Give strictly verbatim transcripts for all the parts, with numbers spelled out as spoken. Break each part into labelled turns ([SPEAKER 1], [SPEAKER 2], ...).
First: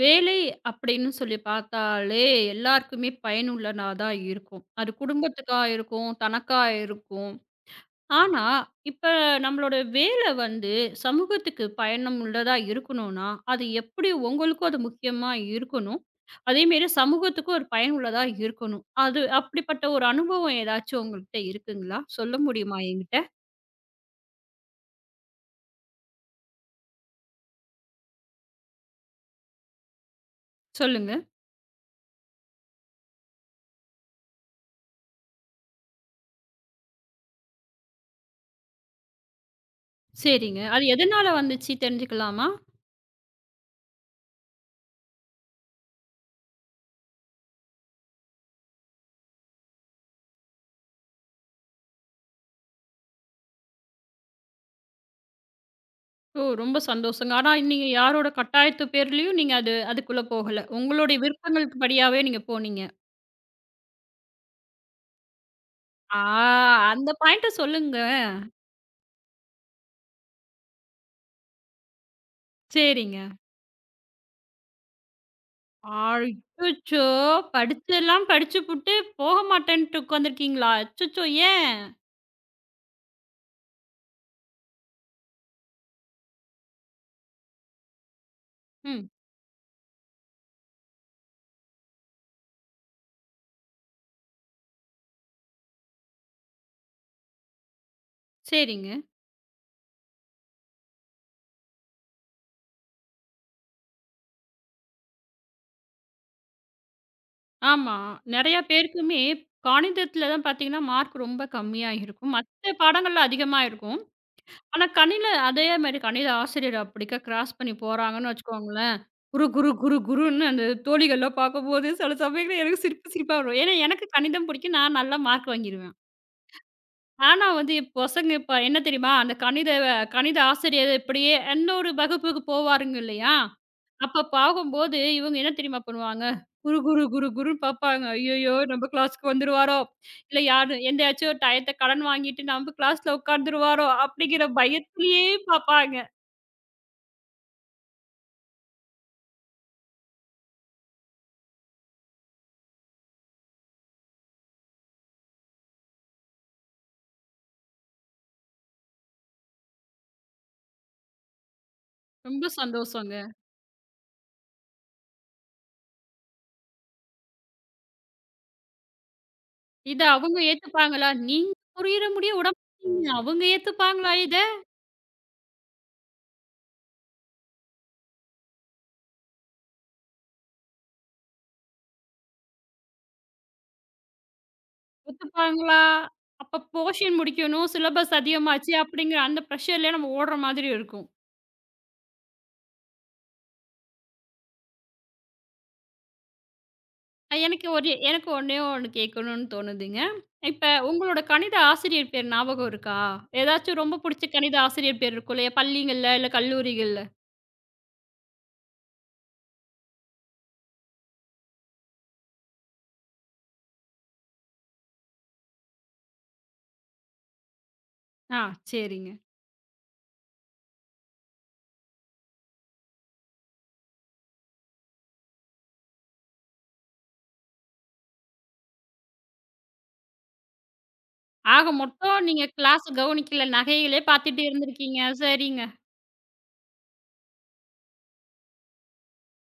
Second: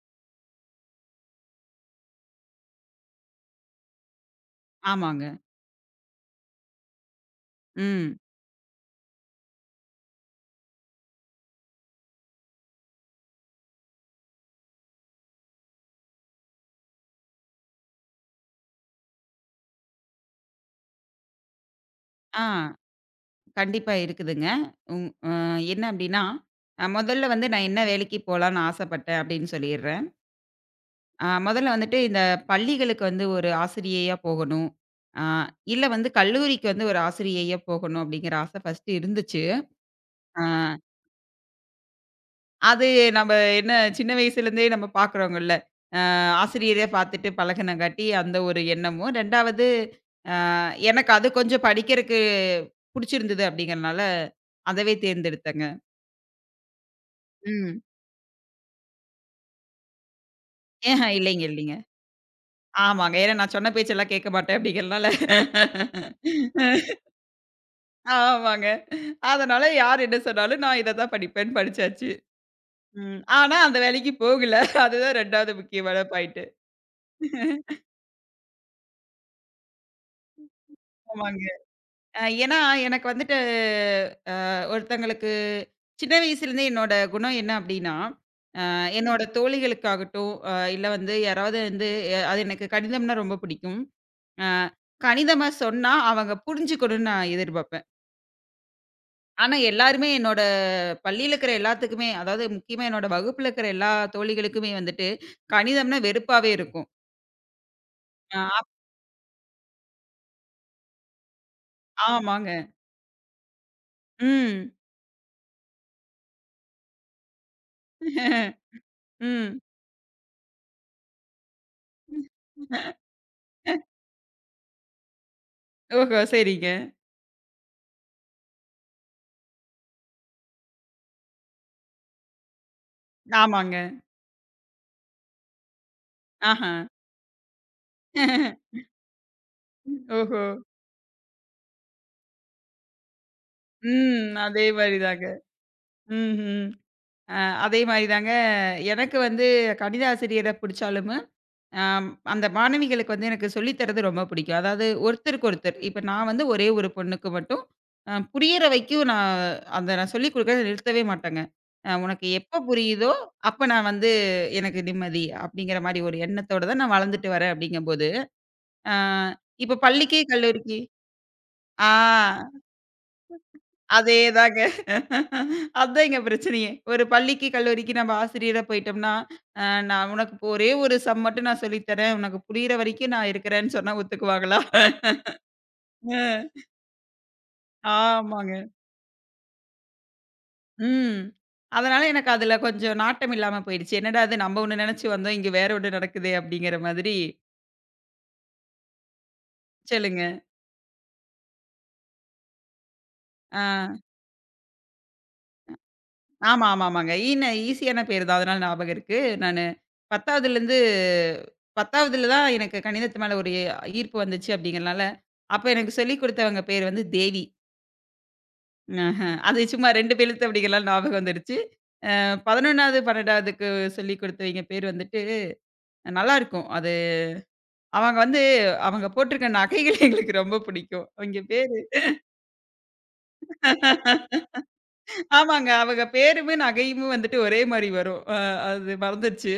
[SPEAKER 1] வேலை அப்படின்னு சொல்லி பார்த்தாலே எல்லாருக்குமே பயனுள்ளனா தான் இருக்கும். அது
[SPEAKER 2] ஆமாங்க.
[SPEAKER 1] குடும்பத்துக்கா இருக்கும், தனக்கா இருக்கும்.
[SPEAKER 2] ம்.
[SPEAKER 1] ஆனா, இப்ப நம்மளோட வேலை வந்து சமூகத்துக்கு பயனும் உள்ளதா இருக்கணும்னா, அது எப்படி உங்களுக்கும் அது முக்கியமா இருக்கணும். அதேமாரி சமூகத்துக்கும் ஒரு பயனுள்ளதா இருக்கணும். அது அப்படிப்பட்ட ஒரு அனுபவம் ஏதாச்சும் உங்ககிட்ட இருக்குங்களா? சொல்ல
[SPEAKER 2] ஆ
[SPEAKER 1] முடியுமா என்கிட்ட?
[SPEAKER 2] கண்டிப்பா இருக்குதுங்க. ம் அ என்ன அப்டின்னா, அ முதல்ல வந்து நான் என்ன வேலைக்கு போலான்னு ஆசைப்பட்டேன் அப்படின்னு சொல்லிர்றேன்.
[SPEAKER 1] சொல்லுங்க.
[SPEAKER 2] அ முதல்ல வந்துட்டு இந்த பள்ளிகளுக்கு வந்து ஒரு ஆசிரியையா போகணும். அ இல்ல வந்து கல்லூரிக்கு வந்து ஒரு ஆசிரியையா போகணும் அப்படிங்கிற ஆசை ஃபர்ஸ்ட் இருந்துச்சு. அ
[SPEAKER 1] சரிங்க. அது எதனால வந்துச்சு தெரிஞ்சுக்கலாமா?
[SPEAKER 2] அது நம்ம என்ன சின்ன வயசுலேருந்தே நம்ம பார்க்குறோங்கல்ல. அ ஆசிரியரே பார்த்துட்டு பழகுனங்காட்டி அந்த ஒரு எண்ணமும். இரண்டாவது எனக்கு அது கொஞ்சம் படிக்கிறக்கு புடிச்சிருந்தது அப்படிங்கிறனால, அதவே தேர்ந்தெடுத்தேங்க.
[SPEAKER 1] ஓ! ரொம்ப சந்தோஷங்க. ஆனா
[SPEAKER 2] ம்.
[SPEAKER 1] நீங்க யாரோட கட்டாயத்து பேர்லயும் நீங்க அது அதுக்குள்ள போகல.
[SPEAKER 2] ஏஹ
[SPEAKER 1] உங்களுடைய
[SPEAKER 2] இல்லைங்க, இல்லைங்க.
[SPEAKER 1] விருப்பங்களுக்கு படியாவே நீங்க போனீங்க.
[SPEAKER 2] ஆமாங்க. ஏன்னா நான் சொன்ன பேச்செல்லாம் கேட்க மாட்டேன் அப்படிங்கிறனால.
[SPEAKER 1] ஆ, அந்த பாயிண்ட்ட சொல்லுங்க.
[SPEAKER 2] ஆமாங்க. அதனால யார் என்ன சொன்னாலும் நான் இத தான் படிப்பேன்னு படிச்சாச்சு. ம்.
[SPEAKER 1] சரிங்க.
[SPEAKER 2] ஆனா அந்த வேலைக்கு போகல. அதுதான் ரெண்டாவது முக்கியமான பாயிண்ட்.
[SPEAKER 1] அச்சச்சோ! படிச்செல்லாம் படிச்சுபுட்டு போக மாட்டேன்ட்டு உட்காந்துருக்கீங்களா? அச்சச்சோ!
[SPEAKER 2] ஆமாங்க.
[SPEAKER 1] ஏன்?
[SPEAKER 2] அ ஏன்னா எனக்கு வந்துட்டு அ ஒருத்தங்களுக்கு சின்ன வயசுலேருந்தே என்னோட குணம் என்ன அப்படின்னா
[SPEAKER 1] ம்.
[SPEAKER 2] என்னோட தோழிகளுக்காகட்டும், அ இல்ல வந்து யாராவது வந்து எ அது எனக்கு கணிதம்னா ரொம்ப பிடிக்கும். அ கணிதமா சொன்னா அவங்க புரிஞ்சுக்கணும்னு நான் எதிர்பார்ப்பேன்.
[SPEAKER 1] சரிங்க.
[SPEAKER 2] ஆனா எல்லாருமே என்னோட பள்ளியில இருக்கிற எல்லாத்துக்குமே, அதாவது முக்கியமா என்னோட வகுப்புல இருக்கிற எல்லா தோழிகளுக்குமே வந்துட்டு, கணிதம்னா வெறுப்பாவே இருக்கும்.
[SPEAKER 1] ஆமா.
[SPEAKER 2] அ
[SPEAKER 1] நெறைய
[SPEAKER 2] ஆப்
[SPEAKER 1] பேருக்குமே கணிதத்துல தான் பார்த்தீங்கன்னா, மார்க் ரொம்ப கம்மியா இருக்கும்.
[SPEAKER 2] ஆமாங்க.
[SPEAKER 1] மத்த பாடங்கள்ல அதிகமா இருக்கும்.
[SPEAKER 2] ம்.
[SPEAKER 1] ஆனா கணில அதே மாரி கணித ஆசிரியர் அப்படிக்கா கிராஸ் பண்ணி போறாங்கன்னு வச்சுக்கோங்களேன். குரு,
[SPEAKER 2] ம்.
[SPEAKER 1] குரு, குரு, குருன்னு அந்த தோழிகள்லாம் பார்க்கும்போது சில சமயங்கள்ல எனக்கு சிரிப்பு சிரிப்பா வரும். ஏன்னா எனக்கு கணிதம் பிடிக்கும். நான் நல்லா மார்க் வாங்கிருவேன்.
[SPEAKER 2] ஓஹோ! சரிங்க.
[SPEAKER 1] ஆனா வந்து என் பசங்க இப்ப என்ன தெரியுமா? அந்த கணித கணித ஆசிரியர் இப்படியே இன்னொரு வகுப்புக்கு போவாருங்க இல்லையா?
[SPEAKER 2] ஆமாங்க.
[SPEAKER 1] அப்ப பார்க்கும்போது இவங்க என்ன தெரியுமா பண்ணுவாங்க?
[SPEAKER 2] ஆஹா.
[SPEAKER 1] குரு, குரு, குரு, குருன்னு பார்ப்பாங்க. ஐயய்யோ! நம்ம கிளாஸ்க்கு வந்துருவாரோ! இல்ல
[SPEAKER 2] ஓஹோ!
[SPEAKER 1] யாரு எந்தயாச்சும் டயத்த கடன் வாங்கிட்டு நம்ம கிளாஸ்ல உட்கார்ந்துருவாரோ!
[SPEAKER 2] ம்.
[SPEAKER 1] அப்படிங்கிற
[SPEAKER 2] அதே மாரி
[SPEAKER 1] பயத்திலேயே
[SPEAKER 2] தாங்க.
[SPEAKER 1] பார்ப்பாங்க.
[SPEAKER 2] ம்ஹ்ம். அ அதே மாரி தாங்க எனக்கு வந்து கணித ஆசிரியர பிடிச்சாலும், அம் அந்த மாணவிகளுக்கு வந்து எனக்கு சொல்லி தர்றது ரொம்ப பிடிக்கும். அதாவது ஒருத்தருக்கு ஒருத்தர். இப்ப நான் வந்து ஒரே ஒரு பொண்ணுக்கு மட்டும் அ புரியிற வரைக்கும் நான் அத நான் சொல்லிக் குடுக்கறத நிறுத்தவே மாட்டேங்க. அ உனக்கு
[SPEAKER 1] ரொம்ப
[SPEAKER 2] எப்ப புரியுதோ,
[SPEAKER 1] சந்தோஷங்க.
[SPEAKER 2] அப்ப நான் வந்து எனக்கு நிம்மதி அப்படிங்கிற மாரி ஒரு எண்ணத்தோட தான் நான் வளர்ந்துட்டு வரேன் அப்படிங்கம்போது, அ இப்ப
[SPEAKER 1] இத
[SPEAKER 2] பள்ளிக்கு,
[SPEAKER 1] அவங்க
[SPEAKER 2] கல்லூரிக்கு
[SPEAKER 1] ஏத்துப்பாங்களா? நீங்க புரியிற முடிய
[SPEAKER 2] ஆ.
[SPEAKER 1] விட மாட்டீங்க. அவங்க ஏத்துப்பாங்களா இத?
[SPEAKER 2] அதேதாங்க. அதான் எங்க பிரச்சனையே. ஒரு பள்ளிக்கு, கல்லூரிக்கு நம்ம ஆசிரியரா போயிட்டோம்னா, அ நான் உனக்கு இப்ப ஒரே ஒரு சம் மட்டும் நான் சொல்லி தரேன். உனக்கு புரியிற வரைக்கும் நான் இருக்கிறேன்னு சொன்னா ஒத்துக்குவாங்களா?
[SPEAKER 1] ஒத்துப்பாங்களா?
[SPEAKER 2] அ
[SPEAKER 1] அப்ப போர்ஷன் முடிக்கணும், சிலபஸ்
[SPEAKER 2] ஆமாங்க.
[SPEAKER 1] அதிகமாச்சு அப்படிங்கிற அந்த ப்ரெஷர்லயே நம்ம ஓடுற மாதிரி இருக்கும்.
[SPEAKER 2] ம். அதனால எனக்கு அதுல கொஞ்சம் நாட்டம் இல்லாம போயிடுச்சு. என்னடா இது நம்ம ஒண்ணு நெனச்சு வந்தோம், இங்க வேற ஒண்ணு நடக்குதே! அப்படிங்கிற மாதிரி.
[SPEAKER 1] அ எனக்கு ஒரு எனக்கு ஒண்ணே ஒண்ணு கேட்கணும்னு தோணுதுங்க.
[SPEAKER 2] சொல்லுங்க.
[SPEAKER 1] இப்ப உங்களோட கணித ஆசிரியர் பேர் ஞாபகம் இருக்கா?
[SPEAKER 2] ஆ.
[SPEAKER 1] ஏதாச்சும் ரொம்ப புடிச்ச கணித ஆசிரியர் பேர் இருக்கும் இல்லையா? பள்ளிகள்ல, இல்ல
[SPEAKER 2] ஆமா, ஆமா,
[SPEAKER 1] கல்லூரிகள்ல.
[SPEAKER 2] ஆமாங்க. ஈன்னு ஈஸியான பேரு தான். அதனால ஞாபகம் இருக்கு. நானு பத்தாவதுலேருந்து பத்தாவதுல தான் எனக்கு கணிதத்து மேல ஒரு ஈர்ப்பு வந்துச்சு அப்படிங்கிறனால, அப்ப எனக்கு சொல்லிக் குடுத்தவங்க பேர் வந்து தேவி.
[SPEAKER 1] ஆ, சரிங்க.
[SPEAKER 2] ஆஹ. அது சும்மா இரண்டு எழுத்து அப்படிங்கிறனால ஞாபகம் வந்துருச்சு. அ பதினொன்றாவது, பன்னிரண்டாவதுக்கு சொல்லிக் குடுத்தவைங்க பேர் வந்துட்டு நல்லாருக்கும். அது அவங்க வந்து அவங்க போட்டிருக்க நகைகள் எங்களுக்கு ரொம்ப பிடிக்கும். அவங்க
[SPEAKER 1] ஆக
[SPEAKER 2] பேரு
[SPEAKER 1] மொத்தம் நீங்க கிளாஸ கவனிக்கல, நகைகளே பார்த்துட்டு இருந்திருக்கீங்க. சரிங்க.
[SPEAKER 2] ஆமாங்க. அவங்க பேருமே, நகையுமே வந்துட்டு ஒரே மாரி வரும். அ அது மறந்துருச்சு.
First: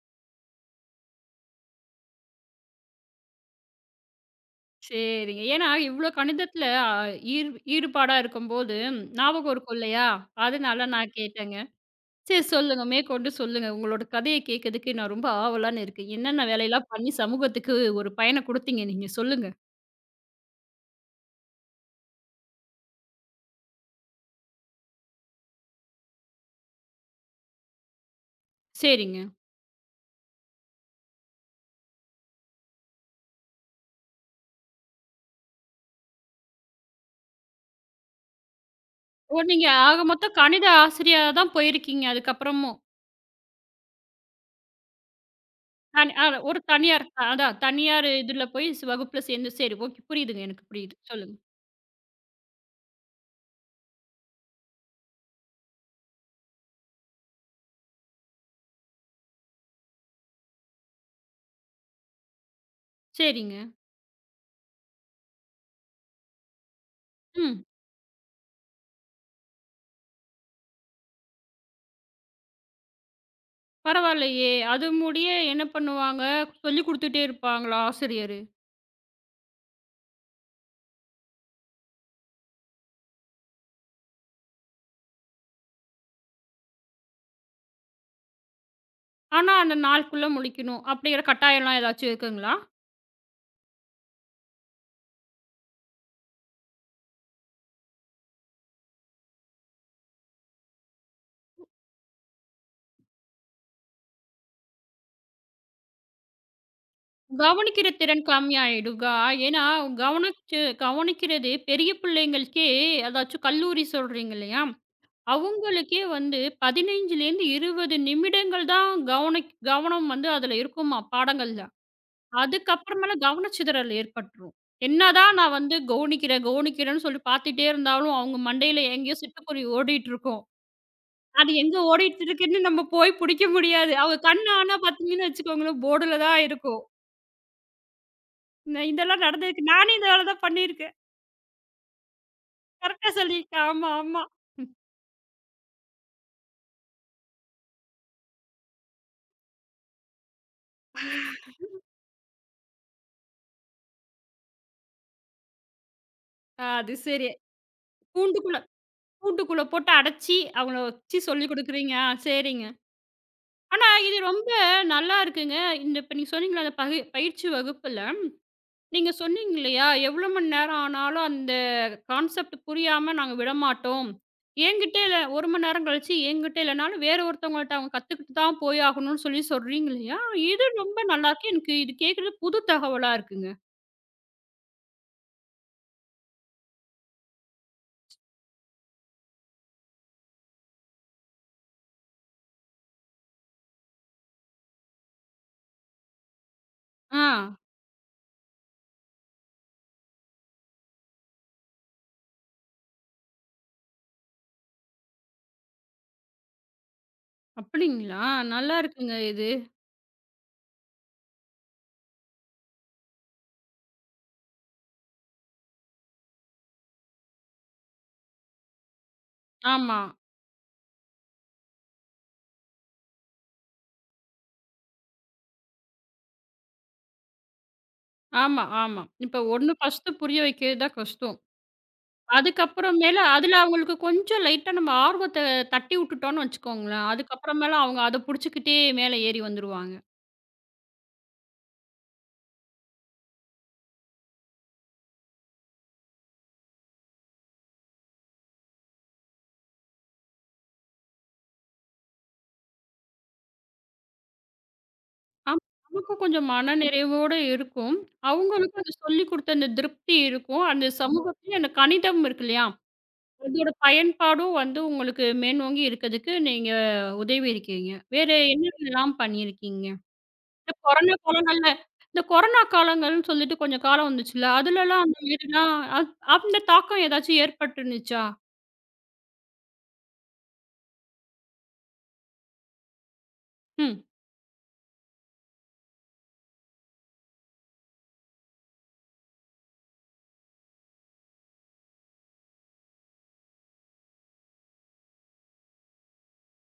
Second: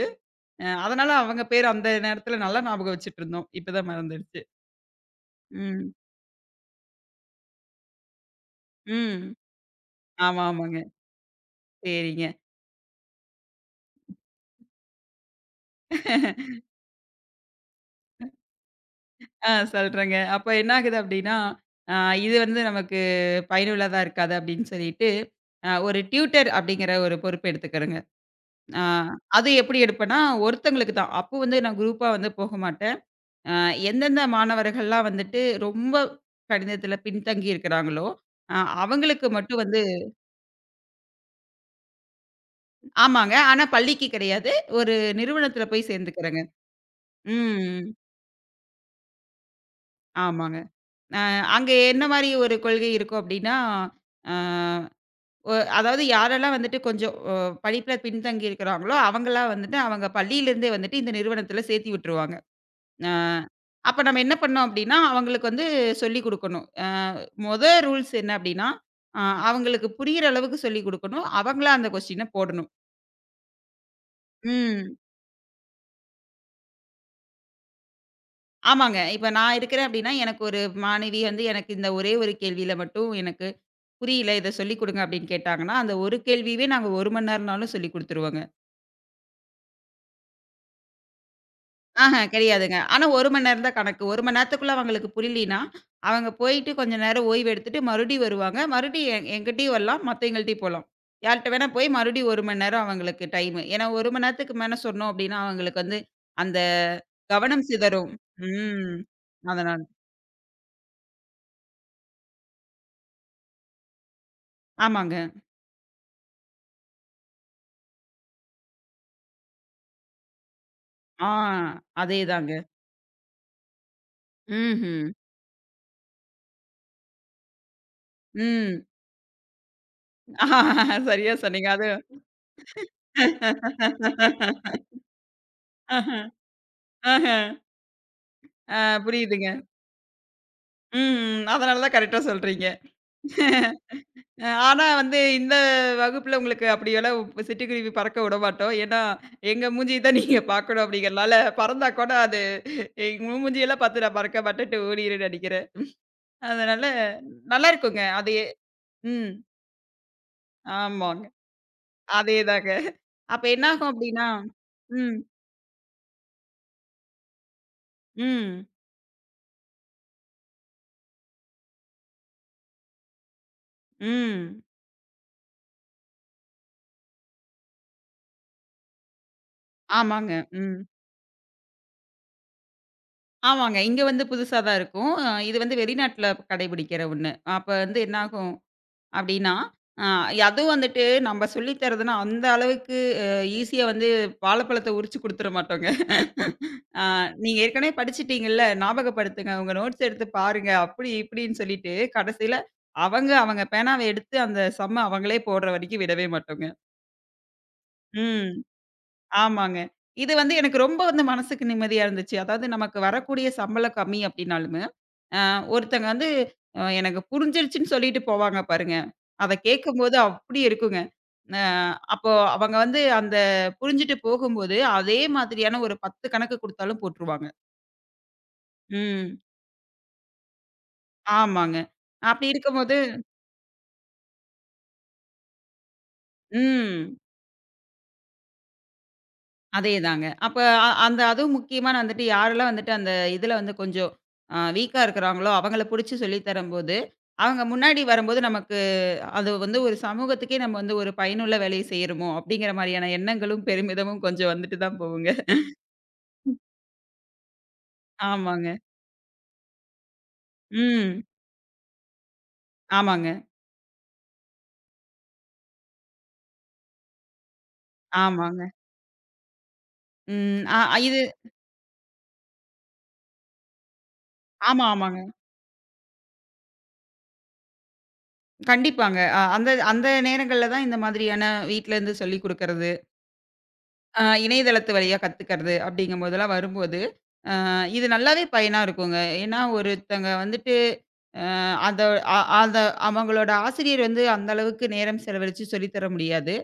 [SPEAKER 2] அ அதனால அவங்க பேரு அந்த நேரத்துல நல்லா ஞாபகம் வச்சுட்டுருந்தோம். இப்பதான் மறந்துடுச்சு.
[SPEAKER 1] சரிங்க. ஏன்னா,
[SPEAKER 2] ம்.
[SPEAKER 1] இவ்ளோ கணிதத்துல அ ஈர் ஈடுபாடா இருக்கும்போது,
[SPEAKER 2] ம்.
[SPEAKER 1] ஞாபகம் இருக்கும் இல்லையா?
[SPEAKER 2] ஆமா, ஆமாங்க.
[SPEAKER 1] அதனால நான் கேட்டேங்க.
[SPEAKER 2] சரிங்க.
[SPEAKER 1] சரி சொல்லுங்க. மேற்கொண்டு சொல்லுங்க. உங்களோட கதைய கேட்கறதுக்கு நான் ரொம்ப ஆவலான்னு இருக்கேன். என்னென்ன வேலையெல்லாம் பண்ணி சமூகத்துக்கு ஒரு பயன குடுத்தீங்க நீங்க?
[SPEAKER 2] ஆ
[SPEAKER 1] சொல்லுங்க.
[SPEAKER 2] சொல்றேங்க. அப்ப என்ன ஆகுது அப்டின்னா, அ இது வந்து நமக்கு பயனுள்ளதா இருக்காது அப்டின்னு சொல்லிட்டு, அ ஒரு டியூட்டர் அப்டிங்கிற ஒரு பொறுப்பு எடுத்துக்கிறேங்க. அ
[SPEAKER 1] சரிங்க.
[SPEAKER 2] அது எப்டி எடுப்பேன்னா, ஒருத்தங்களுக்கு தான். அப்போ வந்து நான் குரூப்பா வந்து போக மாட்டேன். அ எந்தெந்த மாணவர்கள்லாம் வந்துட்டு ரொம்ப கணிதத்துல பின்தங்கி இருக்கிறாங்களோ, அ அவங்களுக்கு
[SPEAKER 1] ஓ!
[SPEAKER 2] மட்டும்
[SPEAKER 1] நீங்க
[SPEAKER 2] வந்து
[SPEAKER 1] ஆக மொத்தம் கணித ஆசிரியரா தான் போயிருக்கீங்க அதுக்கப்புறமும்.
[SPEAKER 2] ஆமாங்க. ஆனா பள்ளிக்கு கிடையாது. ஒரு நிறுவனத்துல போய்
[SPEAKER 1] தனி அ
[SPEAKER 2] சேர்ந்துக்கிறேங்க.
[SPEAKER 1] ஒரு தனியார் அ, அதான்
[SPEAKER 2] ம்.
[SPEAKER 1] தனியார் இதுல போய் ஸ் வகுப்புல சேர்ந்து சரி ஓகே. புரியுதுங்க.
[SPEAKER 2] ஆமாங்க.
[SPEAKER 1] எனக்கு புரியுது.
[SPEAKER 2] அ
[SPEAKER 1] சொல்லுங்க.
[SPEAKER 2] அங்க என்ன மாரி ஒரு கொள்கை இருக்கும் அப்டின்னா, அ ஒ அதாவது யாரெல்லாம் வந்துட்டு கொஞ்சம் ஒ படிப்புல பின்தங்கி இருக்கிறாங்களோ, அவங்கலாம் வந்துட்டு அவங்க பள்ளியிலேருந்தே வந்துட்டு இந்த நிறுவனத்துல சேர்த்தி விட்டுருவாங்க. அ
[SPEAKER 1] சரிங்க.
[SPEAKER 2] அப்ப நம்ம என்ன பண்ணோம் அப்டின்னா, அவங்களுக்கு வந்து சொல்லிக் குடுக்கணும். அ
[SPEAKER 1] ம்.
[SPEAKER 2] மொத ரூல்ஸ் என்ன அப்டின்னா, அ அவங்களுக்கு புரியிற அளவுக்கு சொல்லிக் குடுக்கணும். அவங்களா அந்த கொஸ்டின போடணும்.
[SPEAKER 1] பரவாயில்லையே! அது
[SPEAKER 2] ம்.
[SPEAKER 1] முடிய என்ன பண்ணுவாங்க? சொல்லிக் குடுத்துட்டே இருப்பாங்களா ஆசிரியரு?
[SPEAKER 2] ஆமாங்க. இப்ப நான் இருக்கிறேன் அப்டின்னா, எனக்கு ஒரு மாணவி வந்து எனக்கு இந்த ஒரே ஒரு கேள்வியில மட்டும் எனக்கு புரியல. இத சொல்லிக் குடுங்க அப்டின்னு கேட்டாங்கன்னா, அந்த ஒரு கேள்வியவே நாங்க ஒரு மணி நேரம்னாலும் சொல்லிக் குடுத்துருவோங்க.
[SPEAKER 1] ஆனா, அந்த நாளுக்குள்ள முடிக்கணும் அப்படிங்கிற கட்டாயம்லாம் ஏதாச்சும்
[SPEAKER 2] ஆஹ
[SPEAKER 1] இருக்குங்களா?
[SPEAKER 2] கிடையாதுங்க. ஆனா ஒரு மணி நேரம் தான் கணக்கு. ஒரு மணி நேரத்துக்குள்ள அவங்களுக்கு புரியலின்னா, அவங்க போயிட்டு கொஞ்ச நேரம் ஓய்வு எடுத்துட்டு மறுபடியும் வருவாங்க. மறுபடியும் என் என்கிட்டயும் வரலாம், மத்தவங்கள்ட்டயும் போலாம். யார்ட்ட வேணா போய் மறுபடியும் ஒரு மணி நேரம் அவங்களுக்கு டைமு. ஏன்னா ஒரு மணி நேரத்துக்கு மேல சொன்னோம் அப்டின்னா, அவங்களுக்கு வந்து அந்த கவனம்
[SPEAKER 1] கவனிக்கிற
[SPEAKER 2] சிதறும்.
[SPEAKER 1] திறன்
[SPEAKER 2] ம்.
[SPEAKER 1] கம்மியாயிடுக்கா? ஏன்னா,
[SPEAKER 2] அதனால.
[SPEAKER 1] கவனிச்சு கவனிக்கிறது பெரிய பிள்ளைங்களுக்கே அதாச்சும் கல்லூரி சொல்றீங்க இல்லையா?
[SPEAKER 2] ஆமாங்க.
[SPEAKER 1] அவங்களுக்கே வந்து பதினைந்துலேருந்து இருபது நிமிடங்கள் தான் கவனிக் கவனம் வந்து அதுல இருக்குமாம்
[SPEAKER 2] ஆ
[SPEAKER 1] பாடங்கள்ல.
[SPEAKER 2] அதேதாங்க.
[SPEAKER 1] அதுக்கப்புறமேல கவனச்சிதறல் ஏற்பட்டுரும்.
[SPEAKER 2] ம்ஹ்ம்.
[SPEAKER 1] என்னதான் நான் வந்து கவனிக்கிறேன், கவனிக்கிறேன்னு சொல்லி பார்த்துட்டே இருந்தாலும், அவங்க மண்டையில
[SPEAKER 2] ம்.
[SPEAKER 1] எங்கேயோ சிட்டுக்குருவி ஓடிட்டு இருக்கும்.
[SPEAKER 2] சரியா
[SPEAKER 1] அது
[SPEAKER 2] சொன்னீங்க.
[SPEAKER 1] எங்க
[SPEAKER 2] அது
[SPEAKER 1] ஓடிட்டு இருக்குன்னு நம்ம போய் புடிக்க முடியாது. அவங்க கண்ணு ஆனா பார்த்தீங்கன்னு வச்சுக்கோங்களேன்,
[SPEAKER 2] ஆஹ,
[SPEAKER 1] போர்டுல தான் இருக்கும்.
[SPEAKER 2] ஆஹ. ஆ
[SPEAKER 1] ந இதெல்லாம்
[SPEAKER 2] புரியுதுங்க.
[SPEAKER 1] நடந்திருக்கு. நானே இந்த வேல தான் பண்ணியிருக்கேன்.
[SPEAKER 2] ம். அதனால தான் கரெக்ட்டா சொல்றீங்க.
[SPEAKER 1] கரெக்ட்டா சொல்லியிருக்க. ஆமா, ஆமா.
[SPEAKER 2] அ ஆனா வந்து இந்த வகுப்புல உங்களுக்கு அப்படியெல்லாம் சிட்டுக்குருவி பறக்க விடமாட்டோம். ஏன்னா, எங்க மூஞ்சிய தான் நீங்க பார்க்கணும் அப்படிங்கிறனால, பறந்தா கூட அது உங்க மூஞ்சியெல்லாம் பார்த்து நான் பறக்க மாட்டேன்ட்டு ஓடிரும்ன்னு நெனைக்கிறேன்.
[SPEAKER 1] அ
[SPEAKER 2] அதனால
[SPEAKER 1] அது சரி.
[SPEAKER 2] நல்லா இருக்குங்க. அது
[SPEAKER 1] கூண்டுக்குள்ள
[SPEAKER 2] ம்.
[SPEAKER 1] கூண்டுக்குள்ள போட்டு அடைச்சி, அவங்கள வச்சு
[SPEAKER 2] ஆமாங்க.
[SPEAKER 1] சொல்லிக் குடுக்குறீங்க. ஆ, சரிங்க.
[SPEAKER 2] அதேதாங்க. அப்ப
[SPEAKER 1] ஆனா
[SPEAKER 2] என்னாகும்
[SPEAKER 1] இது
[SPEAKER 2] அப்படின்னா
[SPEAKER 1] ரொம்ப
[SPEAKER 2] ம்,
[SPEAKER 1] நல்லா இருக்குங்க. இந்த இப்ப நீங்க சொன்னீங்கல்ல அந்த பகி பயிற்சி வகுப்புல
[SPEAKER 2] ம்,
[SPEAKER 1] நீங்க சொன்னீங்க இல்லையா? எவ்வளோ மணி நேரம் ஆனாலும் அந்த கான்செப்ட் புரியாம நாங்க விடமாட்டோம்.
[SPEAKER 2] ம்.
[SPEAKER 1] என்கிட்ட இல்ல ஒரு மணி நேரம் கழிச்சு என்கிட்ட இல்லனாலும் வேற ஒருத்தவங்கள்ட்ட அவங்க கத்துக்கிட்டு தான் போய் ஆகணும்னு சொல்லி சொல்றீங்க இல்லையா?
[SPEAKER 2] ஆமாங்க.
[SPEAKER 1] இது
[SPEAKER 2] ம்.
[SPEAKER 1] ரொம்ப நல்லாருக்கு. எனக்கு இது கேட்கறது புது தகவலா இருக்குங்க.
[SPEAKER 2] ஆமாங்க. இங்க வந்து புதுசா தான் இருக்கும். அ இது வந்து வெளிநாட்ல கடைபிடிக்கிற ஒண்ணு. அப்ப வந்து என்ன ஆகும் அப்டின்னா, அ அதுவும் வந்துட்டு நம்ம சொல்லி தரதுன்னா, அந்த அளவுக்கு அ ஈஸியா வந்து வாழைப்பழத்த உரிச்சு குடுத்துற மாட்டோங்க. அ
[SPEAKER 1] ஆ,
[SPEAKER 2] நீங்க ஏற்கனவே படிச்சுட்டீங்கள்ல, ஞாபகப்படுத்துங்க. உங்க நோட்ஸ் எடுத்து பாருங்க. அப்டி இப்டின்னு சொல்லிட்டு, கடைசில அவங்க அவங்க பேனாவ எடுத்து அந்த சம்ம அவங்களே போடுற வரைக்கும் விடவே மாட்டோங்க.
[SPEAKER 1] அப்படிங்களா?
[SPEAKER 2] ம்.
[SPEAKER 1] நல்லா இருக்குங்க இது.
[SPEAKER 2] ஆமாங்க. இது வந்து எனக்கு ரொம்ப வந்து மனசுக்கு நிம்மதியா இருந்துச்சு. அதாவது நமக்கு வரக்கூடிய சம்பளம் கம்மி அப்டின்னாலுமே, அ ஒருத்தங்க வந்து அ எனக்கு புரிஞ்சிருச்சுன்னு சொல்லிட்டு போவாங்க பாருங்க. அத
[SPEAKER 1] ஆமா.
[SPEAKER 2] கேட்கும்போது அப்டி இருக்குங்க. அ அப்போ அவங்க வந்து அந்த புரிஞ்சுட்டு போகும்போது, அதே மாதிரியான ஒரு பத்து கணக்கு குடுத்தாலும் போட்டுருவாங்க.
[SPEAKER 1] ஆமா, ஆமா.
[SPEAKER 2] ம்.
[SPEAKER 1] இப்ப ஒன்னு ஃபர்ஸ்ட்டு புரிய வைக்கிறது தான் கஷ்டம்.
[SPEAKER 2] ஆமாங்க. அப்டி இருக்கும்போது
[SPEAKER 1] அதுக்கப்புறமேல அதுல அவங்களுக்கு கொஞ்சம் லைட்டா நம்ம ஆர்வத்த தட்டி விட்டுட்டோம்னு வச்சுக்கோங்களேன்.
[SPEAKER 2] ம்.
[SPEAKER 1] அதுக்கப்புறமேல அவங்க அத புடிச்சுக்கிட்டே மேல ஏறி வந்துருவாங்க.
[SPEAKER 2] அதேதாங்க. அப்ப அ அந்த அதுவும் முக்கியமா நான் வந்துட்டு யாரெல்லாம் வந்துட்டு அந்த இதுல வந்து கொஞ்சம் அ வீக்கா இருக்கிறாங்களோ, அவங்கள புடிச்சு சொல்லி தரும்போது, அவங்க முன்னாடி வரும்போது நமக்கு அது வந்து ஒரு சமூகத்துக்கே நம்ம வந்து ஒரு பயனுள்ள வேலைய செய்றோமோ! அப்படிங்கிற மாரியான எண்ணங்களும், பெருமிதமும் கொஞ்சம் வந்துட்டு தான் போகுங்க.
[SPEAKER 1] ஆமா. நமக்கும் கொஞ்சம் மனநிறைவோட இருக்கும்.
[SPEAKER 2] ஆமாங்க.
[SPEAKER 1] அவங்களுக்கும் அது சொல்லிக் குடுத்த அந்த திருப்தி இருக்கும். அந்த
[SPEAKER 2] ம்.
[SPEAKER 1] சமூகத்திலயும் அந்த கணிதம் இருக்கு இல்லையா?
[SPEAKER 2] ஆமாங்க,
[SPEAKER 1] அதோட பயன்பாடும் வந்து உங்களுக்கு மேலோங்கி இருக்கிறதுக்கு நீங்க உதவி இருக்கீங்க. வேற
[SPEAKER 2] ஆமாங்க.
[SPEAKER 1] என்னென்னலாம் பண்ணியிருக்கீங்க?
[SPEAKER 2] ம்.
[SPEAKER 1] இந்த
[SPEAKER 2] அ
[SPEAKER 1] கொரோனா
[SPEAKER 2] இது
[SPEAKER 1] காலங்கள்ல இந்த கொரோனா காலங்கள்னு சொல்லிட்டு கொஞ்சம் காலம் வந்துச்சுல்ல.
[SPEAKER 2] ஆமா,
[SPEAKER 1] அதுலலாம் அந்த
[SPEAKER 2] ஆமாங்க.
[SPEAKER 1] மாரிலாம் அந் அந்த தாக்கம் ஏதாச்சும் ஏற்பட்டுருந்துச்சா?
[SPEAKER 2] கண்டிப்பாங்க. அ அந்த அந்த நேரங்கள்ல தான் இந்த மாதிரியான வீட்ல இருந்து சொல்லிக் குடுக்கறது,
[SPEAKER 1] ம்.
[SPEAKER 2] அ இணையதளத்து வழியா கத்துக்கிறது அப்படிங்கும்போதெல்லாம் வரும்போது இது நல்லாவே பயனா இருக்குங்க. ஏன்னா, ஒருத்தங்க வந்துட்டு அ அத அ அத அவங்களோட ஆசிரியர் வந்து அந்த அளவுக்கு நேரம் செலவழிச்சு சொல்லி தர முடியாது.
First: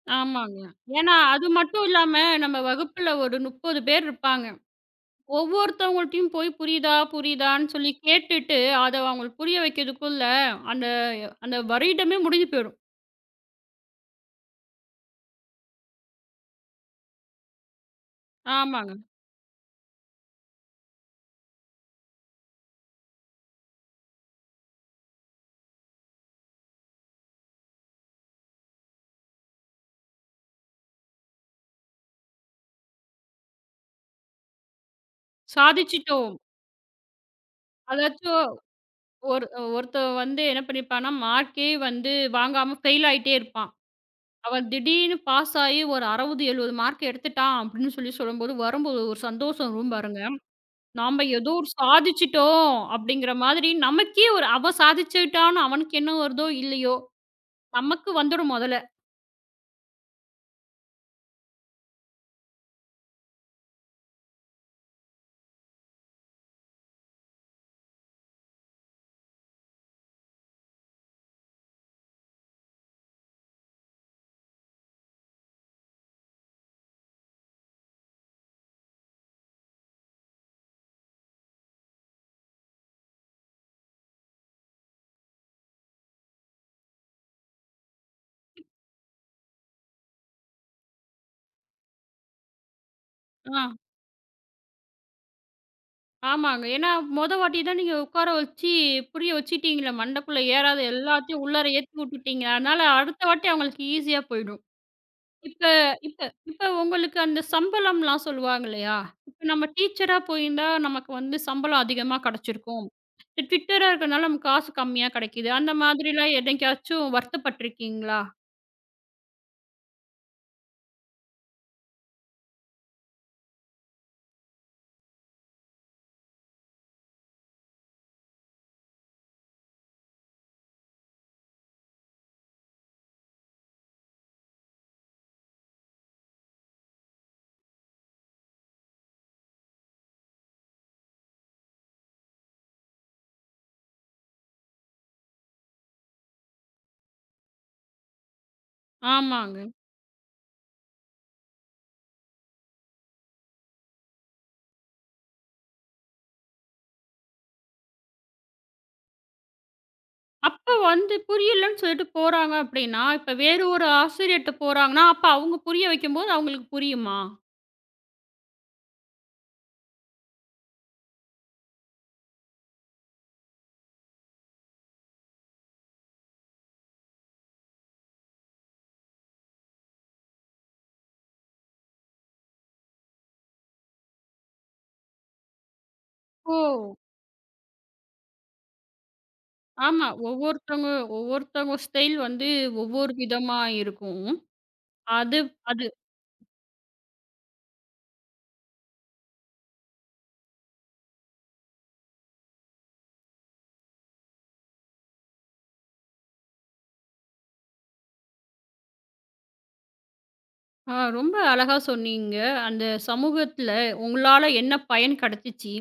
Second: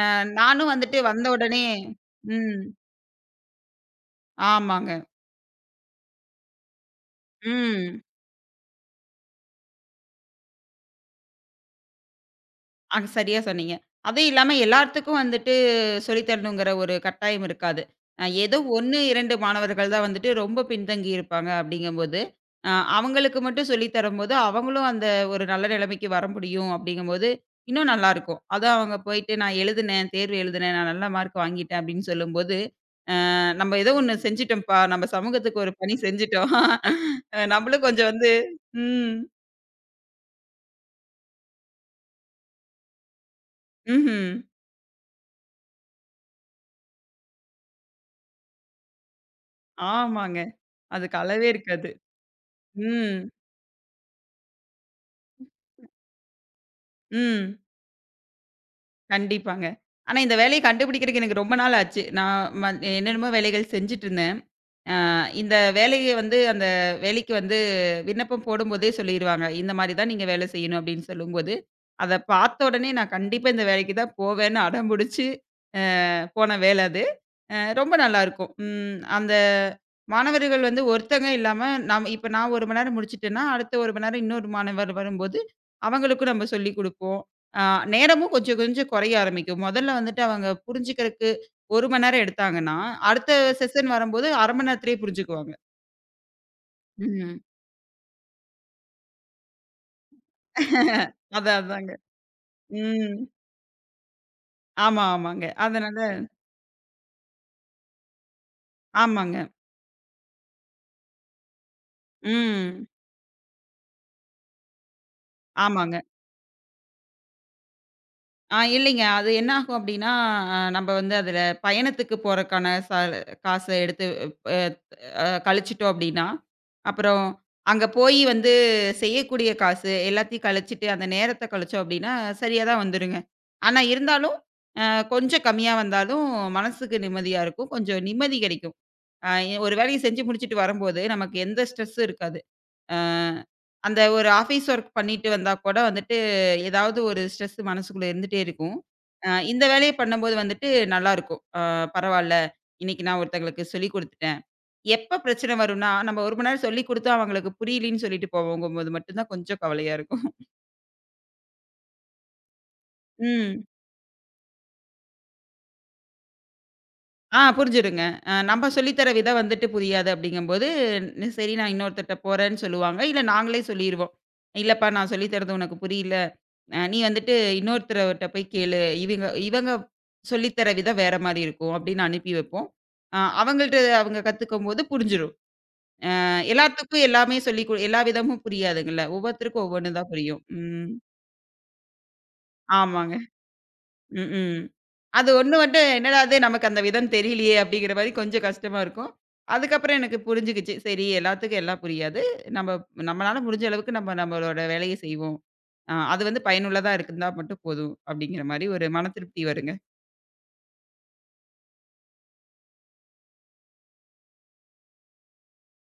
[SPEAKER 2] அ
[SPEAKER 1] ஆமாங்க.
[SPEAKER 2] நானும் வந்துட்டு
[SPEAKER 1] ஏன்னா
[SPEAKER 2] வந்த
[SPEAKER 1] அது
[SPEAKER 2] உடனே
[SPEAKER 1] மட்டும் இல்லாம நம்ம
[SPEAKER 2] ம்.
[SPEAKER 1] வகுப்புல ஒரு முப்பது பேர் இருப்பாங்க.
[SPEAKER 2] ஆமாங்க.
[SPEAKER 1] ஒவ்வொருத்தவங்கள்ட்டயும் போய் புரியுதா? புரியுதான்னு சொல்லி
[SPEAKER 2] ம்.
[SPEAKER 1] கேட்டுட்டு, அத அவங்களுக்கு புரிய வைக்கிறதுக்குள்ள அந்த அந்த வருடமே முடிஞ்சு போயிடும்.
[SPEAKER 2] ஆ சரியா சொன்னீங்க. அதுவும் இல்லாம எல்லாத்துக்கும் வந்துட்டு சொல்லி தரணுங்கிற ஒரு கட்டாயம் இருக்காது. அ ஏதோ
[SPEAKER 1] ஆமாங்க.
[SPEAKER 2] ஒரு, இரண்டு மாணவர்கள் தான் வந்துட்டு ரொம்ப பின்தங்கி இருப்பாங்க அப்படிங்கும்போது, அ அவங்களுக்கு மட்டும் சொல்லி தரும்போது, அவங்களும் அந்த ஒரு நல்ல நிலைமைக்கு வர முடியும் அப்படிங்கும்போது, இன்னும் நல்லாருக்கும். அதான் அவங்க போயிட்டு நான் எழுதுனேன், தேர்வு எழுதுனேன், நான் நல்ல மார்க் வாங்கிட்டேன் அப்படின்னு சொல்லும்போது, அ நம்ம ஏதோ ஒண்ணு செஞ்சுட்டோம்ப்பா, நம்ம சமூகத்துக்கு ஒரு பணி
[SPEAKER 1] சாதிச்சுட்டோம்.
[SPEAKER 2] செஞ்சுட்டோம். அ நம்மளும் கொஞ்சம் வந்து
[SPEAKER 1] அதாச்சும்
[SPEAKER 2] ம்.
[SPEAKER 1] ஒரு ஒருத்தன் வந்து என்ன பண்ணியிருப்பான்னா, மார்க்கே வந்து வாங்காம ஃபெயில் ஆயிட்டே இருப்பான்.
[SPEAKER 2] ம்ஹ்ம்.
[SPEAKER 1] அவன் திடீர்னு பாஸ் ஆயி ஒரு அறுபது, எழுபது மார்க் எடுத்துட்டான் அப்படின்னு சொல்லி சொல்லும்போது, வரும்போது ஒரு சந்தோஷம் வரும் பாருங்க.
[SPEAKER 2] ஆமாங்க. அதுக்கு
[SPEAKER 1] நாம
[SPEAKER 2] அளவே
[SPEAKER 1] ஏதோ ஒரு
[SPEAKER 2] இருக்காது.
[SPEAKER 1] சாதிச்சுட்டோம்
[SPEAKER 2] ம்.
[SPEAKER 1] அப்படிங்கிற மாதிரி நமக்கே ஒரு அவன் சாதிச்சுட்டான்னு அவனுக்கு என்ன வருதோ, இல்லையோ,
[SPEAKER 2] ம்.
[SPEAKER 1] நமக்கு வந்துடும் மொதல்ல.
[SPEAKER 2] கண்டிப்பாங்க. ஆனா இந்த வேலைய கண்டுபிடிக்கிறக்கு எனக்கு ரொம்ப நாள் ஆச்சு. நான் ம என்னென்னமோ வேலைகள் செஞ்சுட்டு இருந்தேன். இந்த வேலைய வந்து அந்த வேலைக்கு வந்து விண்ணப்பம் போடும்போதே சொல்லிருவாங்க. இந்த மாரி தான் நீங்க வேலை செய்யணும் அப்படின்னு சொல்லும்போது, அத பார்த்த உடனே நான் கண்டிப்பா இந்த வேலைக்கு தான் போவேன்னு அடம்புடிச்சு அ போன வேலை அது. அ ரொம்ப நல்லாருக்கும். ம் அந்த மாணவர்கள் வந்து ஒருத்தங்க இல்லாம நாம் இப்ப நான் ஒரு மணி நேரம் முடிச்சுட்டேன்னா, அடுத்த ஒரு மணி நேரம் இன்னொரு மாணவர் வரும்போது, அவங்களுக்கும் நம்ம சொல்லிக் குடுப்போம். அ நேரமும் கொஞ்சம் கொஞ்சம் குறைய ஆரம்பிக்கும். மொதல்ல வந்துட்டு அவங்க புரிஞ்சுக்கிற ஒரு மணி நேரம் எடுத்தாங்கன்னா, அடுத்த
[SPEAKER 1] ஆ.
[SPEAKER 2] செஷன் வரும்போது அரை மணி நேரத்திலேயே புரிஞ்சுக்குவாங்க.
[SPEAKER 1] ஆமாங்க. ஏன்னா, மொத
[SPEAKER 2] ம்.
[SPEAKER 1] வாட்டி தான் நீங்க உட்கார வச்சு, புரிய வச்சுட்டீங்கல்ல. மண்டைக்குள்ள ஏறாத எல்லாத்தையும்
[SPEAKER 2] அதான்
[SPEAKER 1] உள்ளார
[SPEAKER 2] அதாங்க.
[SPEAKER 1] ஏத்தி விட்டுட்டீங்க. அதனால
[SPEAKER 2] ம்.
[SPEAKER 1] அடுத்த வாட்டி அவங்களுக்கு ஈஸியா போயிடும்.
[SPEAKER 2] ஆமா, ஆமாங்க.
[SPEAKER 1] இப்ப
[SPEAKER 2] அதனால
[SPEAKER 1] இப்ப இப்ப உங்களுக்கு அந்த சம்பளம்லாம் சொல்லுவாங்க இல்லையா?
[SPEAKER 2] ஆமாங்க.
[SPEAKER 1] இப்ப நம்ம டீச்சரா போயிருந்தா, நமக்கு வந்து சம்பளம் அதிகமா கிடைச்சிருக்கும்.
[SPEAKER 2] ம்.
[SPEAKER 1] இந்த ட்விட்டரா இருக்கனால நமக்கு காசு கம்மியா கிடைக்குது. அந்த
[SPEAKER 2] ஆமாங்க.
[SPEAKER 1] மாதிரிலாம் என்னைக்காச்சும் வருத்தப்பட்டுருக்கீங்களா?
[SPEAKER 2] ஆ இல்லைங்க. அது என்ன ஆகும் அப்டின்னா, அ நம்ம வந்து அதுல பயணத்துக்கு போறக்கான ச காச எடுத்து அ கழிச்சிட்டோம் அப்படின்னா, அப்புறம் அங்க போய் வந்து செய்யக்கூடிய காசு எல்லாத்தையும் கழிச்சிட்டு, அந்த நேரத்த கழிச்சோம் அப்படின்னா, சரியா தான் வந்துருங்க. ஆனா இருந்தாலும், அ கொஞ்சம் கம்மியா வந்தாலும் மனசுக்கு நிம்மதியா இருக்கும். கொஞ்சம் நிம்மதி கிடைக்கும். அ ஒரு வேலைய செஞ்சு முடிச்சுட்டு வரும்போது, நமக்கு எந்த ஸ்ட்ரெஸ்ஸும் இருக்காது. அ அந்த ஒரு ஆஃபீஸ் ஒர்க் பண்ணிட்டு வந்தா கூட வந்துட்டு, ஏதாவது ஒரு ஸ்ட்ரெஸ் மனசுக்குள்ள இருந்துட்டே இருக்கும். அ
[SPEAKER 1] ஆமாங்க.
[SPEAKER 2] இந்த வேலைய பண்ணும்போது வந்துட்டு நல்லாருக்கும். அ பரவால்ல, இன்னைக்கு நான் ஒருத்தங்களுக்கு சொல்லிக் குடுத்துட்டேன். எப்ப பிரச்சனை வரும்னா, நம்ம ஒரு மணி நேரம் சொல்லிக் குடுத்தும் அவங்களுக்கு புரியலன்னு சொல்லிட்டு போவோங்கும்போது மட்டும் தான் கொஞ்சம் கவலையா இருக்கும்.
[SPEAKER 1] அப்ப வந்து புரியலன்னு சொல்லிட்டு போறாங்க அப்படின்னா, இப்ப
[SPEAKER 2] ம்.
[SPEAKER 1] வேறு ஒரு ஆசிரியர்ட்ட போறாங்கன்னா, அப்ப அவங்க புரிய வைக்கும்போது அவங்களுக்கு புரியுமா?
[SPEAKER 2] ஆ புரிஞ்சிருங்க. அ நம்ம சொல்லி தர விதம் வந்துட்டு புரியாது அப்படிங்கும்போது, ந- சரி நான் இன்னொருத்தர்ட்ட போறேன்னு சொல்லுவாங்க. இல்ல நாங்களே சொல்லிருவோம். இல்லப்பா நான் சொல்லி தர்றது உனக்கு புரியல. அ நீ வந்துட்டு இன்னொருத்தர்ட்ட போய் கேளு. இவங்க இவங்க சொல்லி தர விதம் வேற மாரி இருக்கும் அப்படின்னு அனுப்பி வைப்போம். அ அவங்கள்ட்ட அவங்க கத்துக்கும்போது புரிஞ்சிரும். அ
[SPEAKER 1] ஓ!
[SPEAKER 2] எல்லாத்துக்கும் எல்லாமே சொல்லி கொடு- எல்லா விதமும் புரியாதுங்கல்ல. ஒவ்வொருத்தருக்கும் ஒவ்வொன்னு
[SPEAKER 1] ஆமா.
[SPEAKER 2] தான் புரியும். ம்.
[SPEAKER 1] ஒவ்வொருத்தவங்க ஒவ்வொருத்தவங்க ஸ்டைல் வந்து ஒவ்வொரு
[SPEAKER 2] ஆமாங்க.
[SPEAKER 1] விதமா இருக்கும்.
[SPEAKER 2] ம்ஹ்ம். அது
[SPEAKER 1] அது
[SPEAKER 2] ஒண்ணு வந்து
[SPEAKER 1] அது
[SPEAKER 2] என்னடா இது நமக்கு அந்த விதம் தெரியலையே அப்படிங்கிற மாரி கொஞ்சம் கஷ்டமா இருக்கும். அதுக்கப்புறம் எனக்கு புரிஞ்சுகிச்சு. சரி எல்லாத்துக்கும் எல்லாம் புரியாது. நம்ம நம்மளால முடிஞ்ச அளவுக்கு நம்ம நம்மளோட வேலைய செய்வோம். அ அது வந்து பயனுள்ளதா இருந்தா மட்டும் போதும் அப்படிங்கிற மாரி ஒரு மன திருப்தி வருங்க.
[SPEAKER 1] ஆ, ரொம்ப அழகா சொன்னீங்க. அந்த சமூகத்தில உங்களால என்ன பயன் கிடைச்சிச்சு?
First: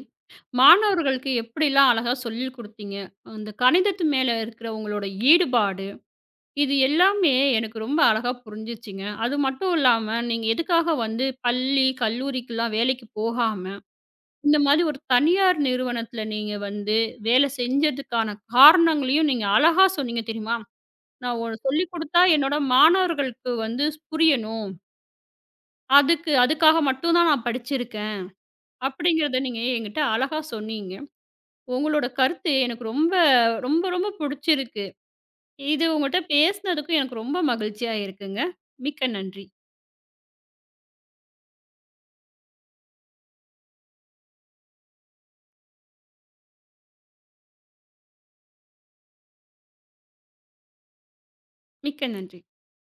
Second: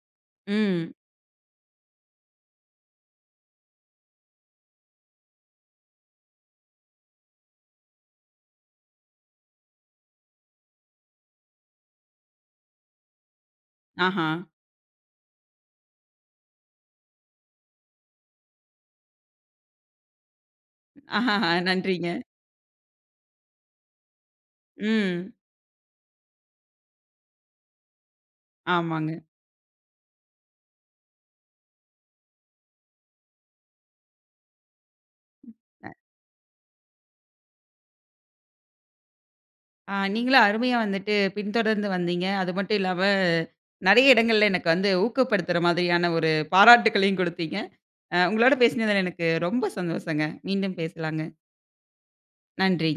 [SPEAKER 2] ம்.
[SPEAKER 1] மாணவர்களுக்கு எப்படிலாம் அழகா சொல்லிக் குடுத்தீங்க? அந்த கணிதத்து மேல இருக்கிற உங்களோட ஈடுபாடு, இது எல்லாமே எனக்கு ரொம்ப அழகா புரிஞ்சுச்சுங்க. அது மட்டும் இல்லாம, நீங்க எதுக்காக வந்து பள்ளி, கல்லூரிக்குலாம் வேலைக்கு போகாம
[SPEAKER 2] ஆஹா.
[SPEAKER 1] இந்த மாதிரி ஒரு தனியார் நிறுவனத்துல நீங்க வந்து வேலை செஞ்சதுக்கான காரணங்களையும் நீங்க அழகா சொன்னீங்க தெரியுமா? நான் ஒ
[SPEAKER 2] ஆஹாஹா
[SPEAKER 1] சொல்லிக்
[SPEAKER 2] நன்றிங்க.
[SPEAKER 1] குடுத்தா என்னோட மாணவர்களுக்கு வந்து புரியணும்.
[SPEAKER 2] ம்.
[SPEAKER 1] அதுக்கு அதுக்காக மட்டும் தான் நான் படிச்சிருக்கேன்.
[SPEAKER 2] ஆமாங்க.
[SPEAKER 1] அப்படிங்கிறத நீங்க என்கிட்ட அழகா சொன்னீங்க. உங்களோட கருத்து எனக்கு ரொம்ப, ரொம்ப, ரொம்ப புடிச்சிருக்கு. இது உங்கட்ட பேசினதுக்கும் எனக்கு ரொம்ப மகிழ்ச்சியா இருக்குங்க. மிக்க நன்றி.
[SPEAKER 2] ஆ நீங்களும் அருமையா வந்துட்டு பின்தொடர்ந்து வந்தீங்க. அது மட்டும் இல்லாம நெறைய இடங்கள்ல எனக்கு வந்து ஊக்கப்படுத்துற மாதிரியான ஒரு பாராட்டுக்களையும் குடுத்தீங்க. அ உங்களோட பேசினதுல எனக்கு ரொம்ப சந்தோஷங்க. மீண்டும் பேசலாங்க.
[SPEAKER 1] மிக்க நன்றி.
[SPEAKER 2] நன்றி.